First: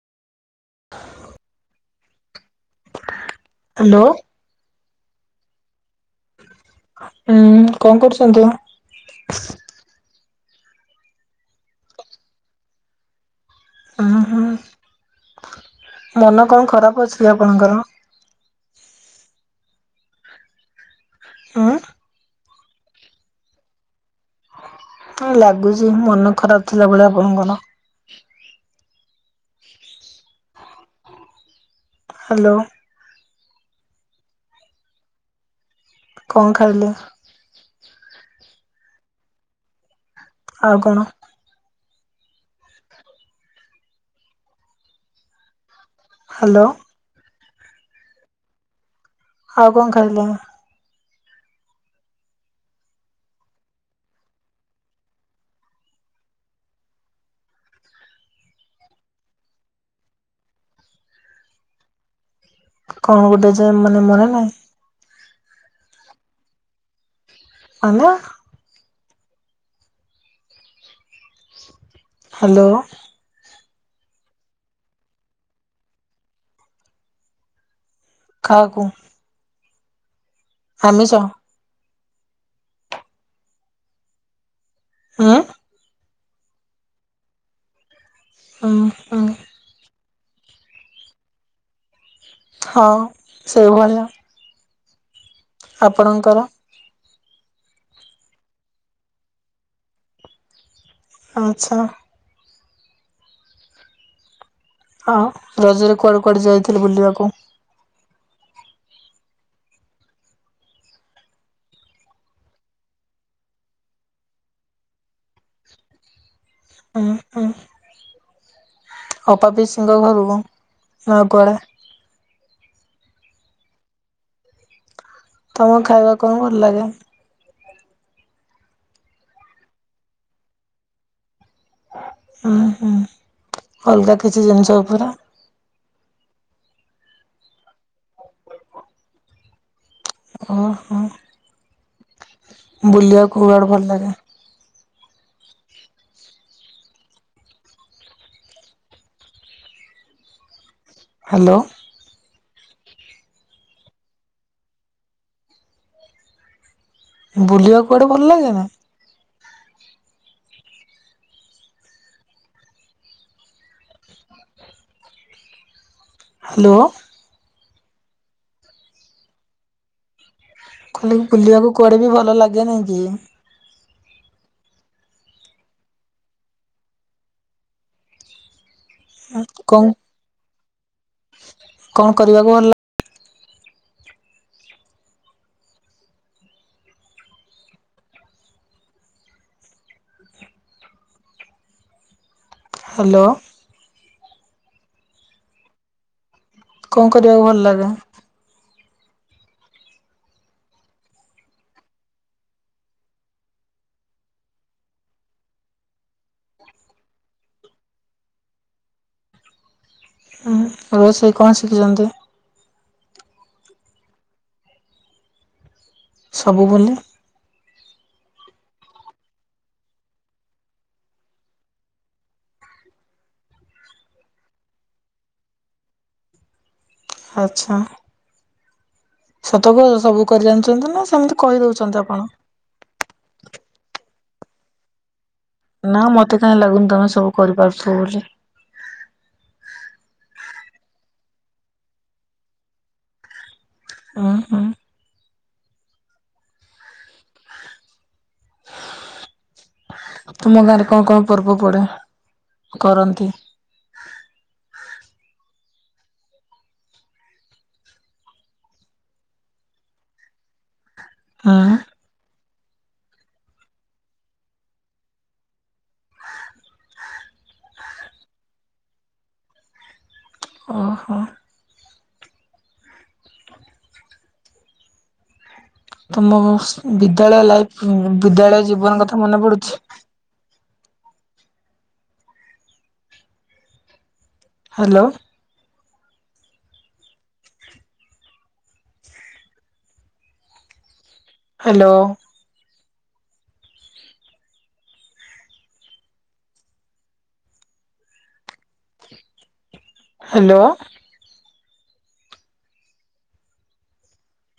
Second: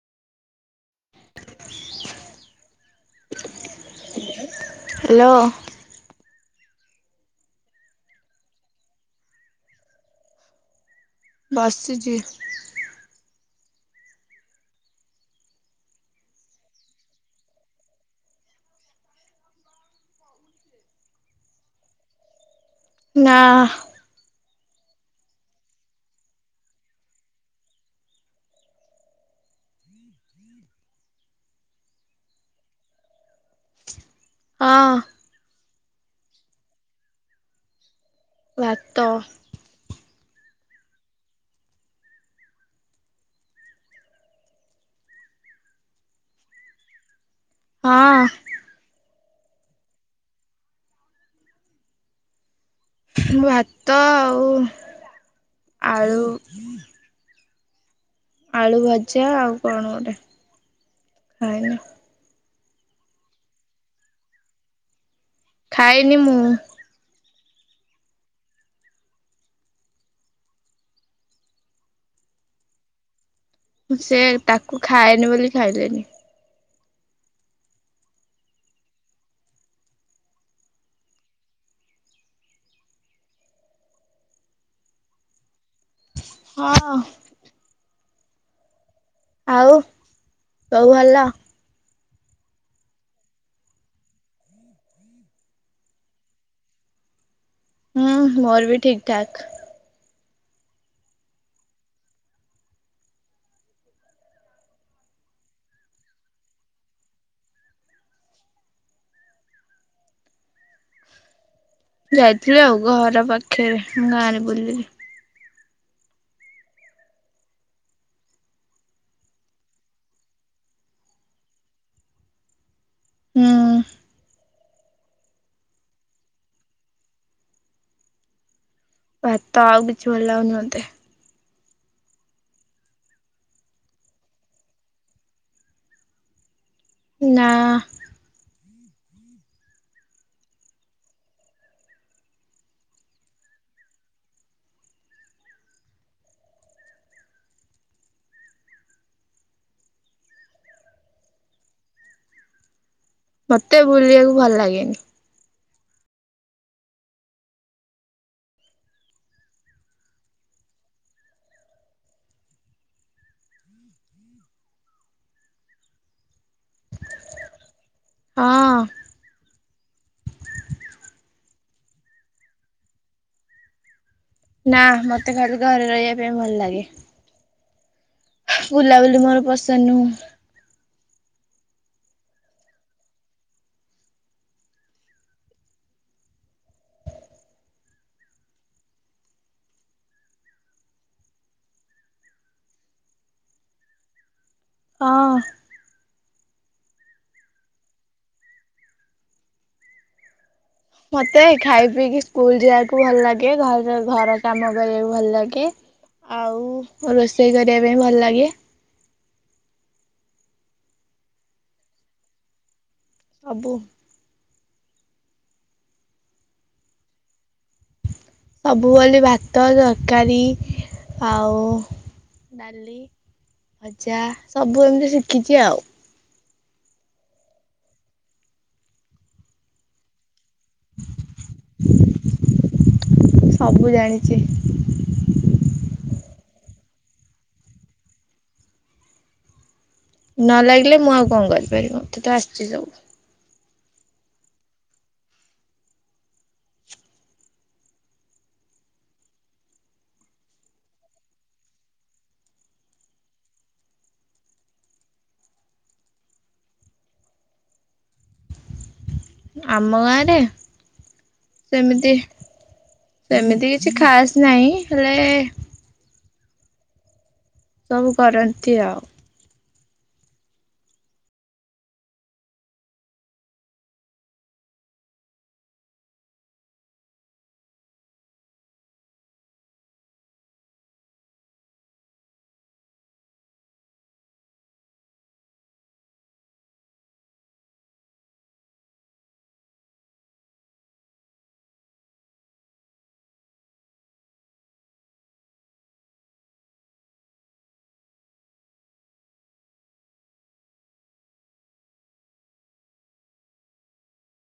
[inaudible] Hello. Hello. ହୁଁ କଣ କରୁଛନ୍ତି ମ? ବସିଚି। ହ ହୁଁ ମନ କଣ ଖରାପ ଅଛି ଆପଣଙ୍କର? ଉଁ। ନା। ଲାଗୁଛି ମନ ଖରାପ ଥିଲାବଳିଆ ଆପଣଙ୍କର। [inaudible] ହ୍ୟାଲୋ। ହଁ। କଣ ଖାଇଲେ? ଭାତ ଆଉ କଣ? ହ୍ୟାଲୋ। ହଁ। ଆଉ କଣ ଖାଇଲେ? ଭାତ ଆଉ ଆଳୁ। ଆଳୁ ଭଜା ଆଉ କଣ ଗୋଟେ ଖାଇନି। କଣ ଗୋଟେ ଯେ ମାନେ ମନେ ନାହିଁ। ଖାଇନି ମୁଁ। ମାନେ ହ୍ୟାଲୋ। ସେ ତାକୁ ଖାଏନି ବୋଲି ଖାଇଲେନି। କାହାକୁ? ଆମିଷ ଆଁ ହଁ। ହଁ ହଁ। ଆଉ ସବୁ ଭଲ। ହଁ ସେଇଭଳିଆ। ଆପଣଙ୍କର? ହୁଁ ମୋର ବି ଠିକ ଠାକ। ଆଚ୍ଛା। ହ ରଜରେ କୁଆଡ଼େ କୁଆଡ଼େ ଯାଇଥିଲି ବୁଲିବାକୁ? ଯାଇଥିଲି ଆଉ ଘର ପାଖରେ ମୁଁ ଗାଁରେ ବୁଲିଲି। [unintelligible] ଅପା ପିଇସିଙ୍କ [unintelligible] ଆଉ କୁଆଡେ ହୁଁ। ତମକୁ ଖାଇବା କଣ ଭଲ ଲାଗେ? ଭାତ ଆଉ କିଛି ଭଲ ଲାଗୁନି ମୋତେ। ଉଁ ହୁଁ। ଅଲଗା କିଛି ଜିନିଷ ଉପରେ? ନା। ଅ ହଁ। ବୁଲିବାକୁ କୋଉଆଡେ ଭଲ ଲାଗେ? ହାଲୋ। ମତେ ବୁଲିବାକୁ ଭଲ ଲାଗେନି। ବୁଲିବାକୁୁ କୁଆଡ଼େ ଭଲ ଲାଗେ ନା? ହାଲୋ। ହଁ। [unintelligible] ବୁଲିବାକୁ କୁଆଡ଼େ ବି ଭଲ ଲାଗେ ନାଇଁ କି? ନା, ମତେ ଖାଲି ଘରେ ରହିବା ପାଇଁ ଭଲ ଲାଗେ। ବୁଲାବୁଲି ମୋର ପସନ୍ଦ କଣ ନୁହୁଁ। କଣ କରିବାକୁ ଭଲ ଲାଗେ? ହାଲୋ। ହଁ। କଣ କରିବାକୁ ଭଲ ଲାଗେ? ମତେ ଖାଇ ପିଇକି ସ୍କୁଲ ଯିବାକୁ ଭଲ ଲାଗେ। ଘର ଘର କାମ କରିବାକୁ ଭଲ ଲାଗେ। ଆଉ ରୋଷେଇ କରିବା ପାଇଁ ଭଲ ଲାଗେ। ରୋଷେଇ କଣ ଶିଖିଛନ୍ତି? ସବୁ। ସବୁ ବୋଲେ? ସବୁ ବୋଲି ଭାତ, ତରକାରୀ ଆଉ ଡାଲି। ଭଜା ସବୁ ଏମିତି ଶିଖିଚି ଆଉ। ଆଚ୍ଛା। ସତ କହୁଚ ସବୁ କରି ଜାଣିଛନ୍ତି ନା ସେମିତି କହିଦଉଛନ୍ତି ଆପଣ। ସବୁ ଜାଣିଚି। ନା ମତେ କାଇଁ ଲାଗୁନି ତମେ ସବୁ କରିପାରୁଥିବ ବୋଲି। ନ ଲାଗିଲେ ମୁଁ ଆଉ କଣ କରିପାରିବି। ମତେ ତ ଆସିଚି ସବୁ। ଉଁ ହୁଁ। ତୁମ ଗାଁରେ କଣ କଣ ପର୍ବ ପଡେ କରନ୍ତି? ଆମ ଗାଁ ରେ [unintelligible] ସେମିତି, ସେମିତି କିଛି ଖାସ୍ ନାହିଁ। ହେଲେ ସବୁ କରନ୍ତି ଆଉ। ଓ ହୋ। ତମ ବିଦ୍ୟାଳୟ ଲାଇଫ୍ ବିଦ୍ୟାଳୟ ଜୀବନ କଥା ମନେ ପଡୁଚି। ହାଲୋ। ହ୍ୟାଲୋ। ହ୍ୟାଲୋ।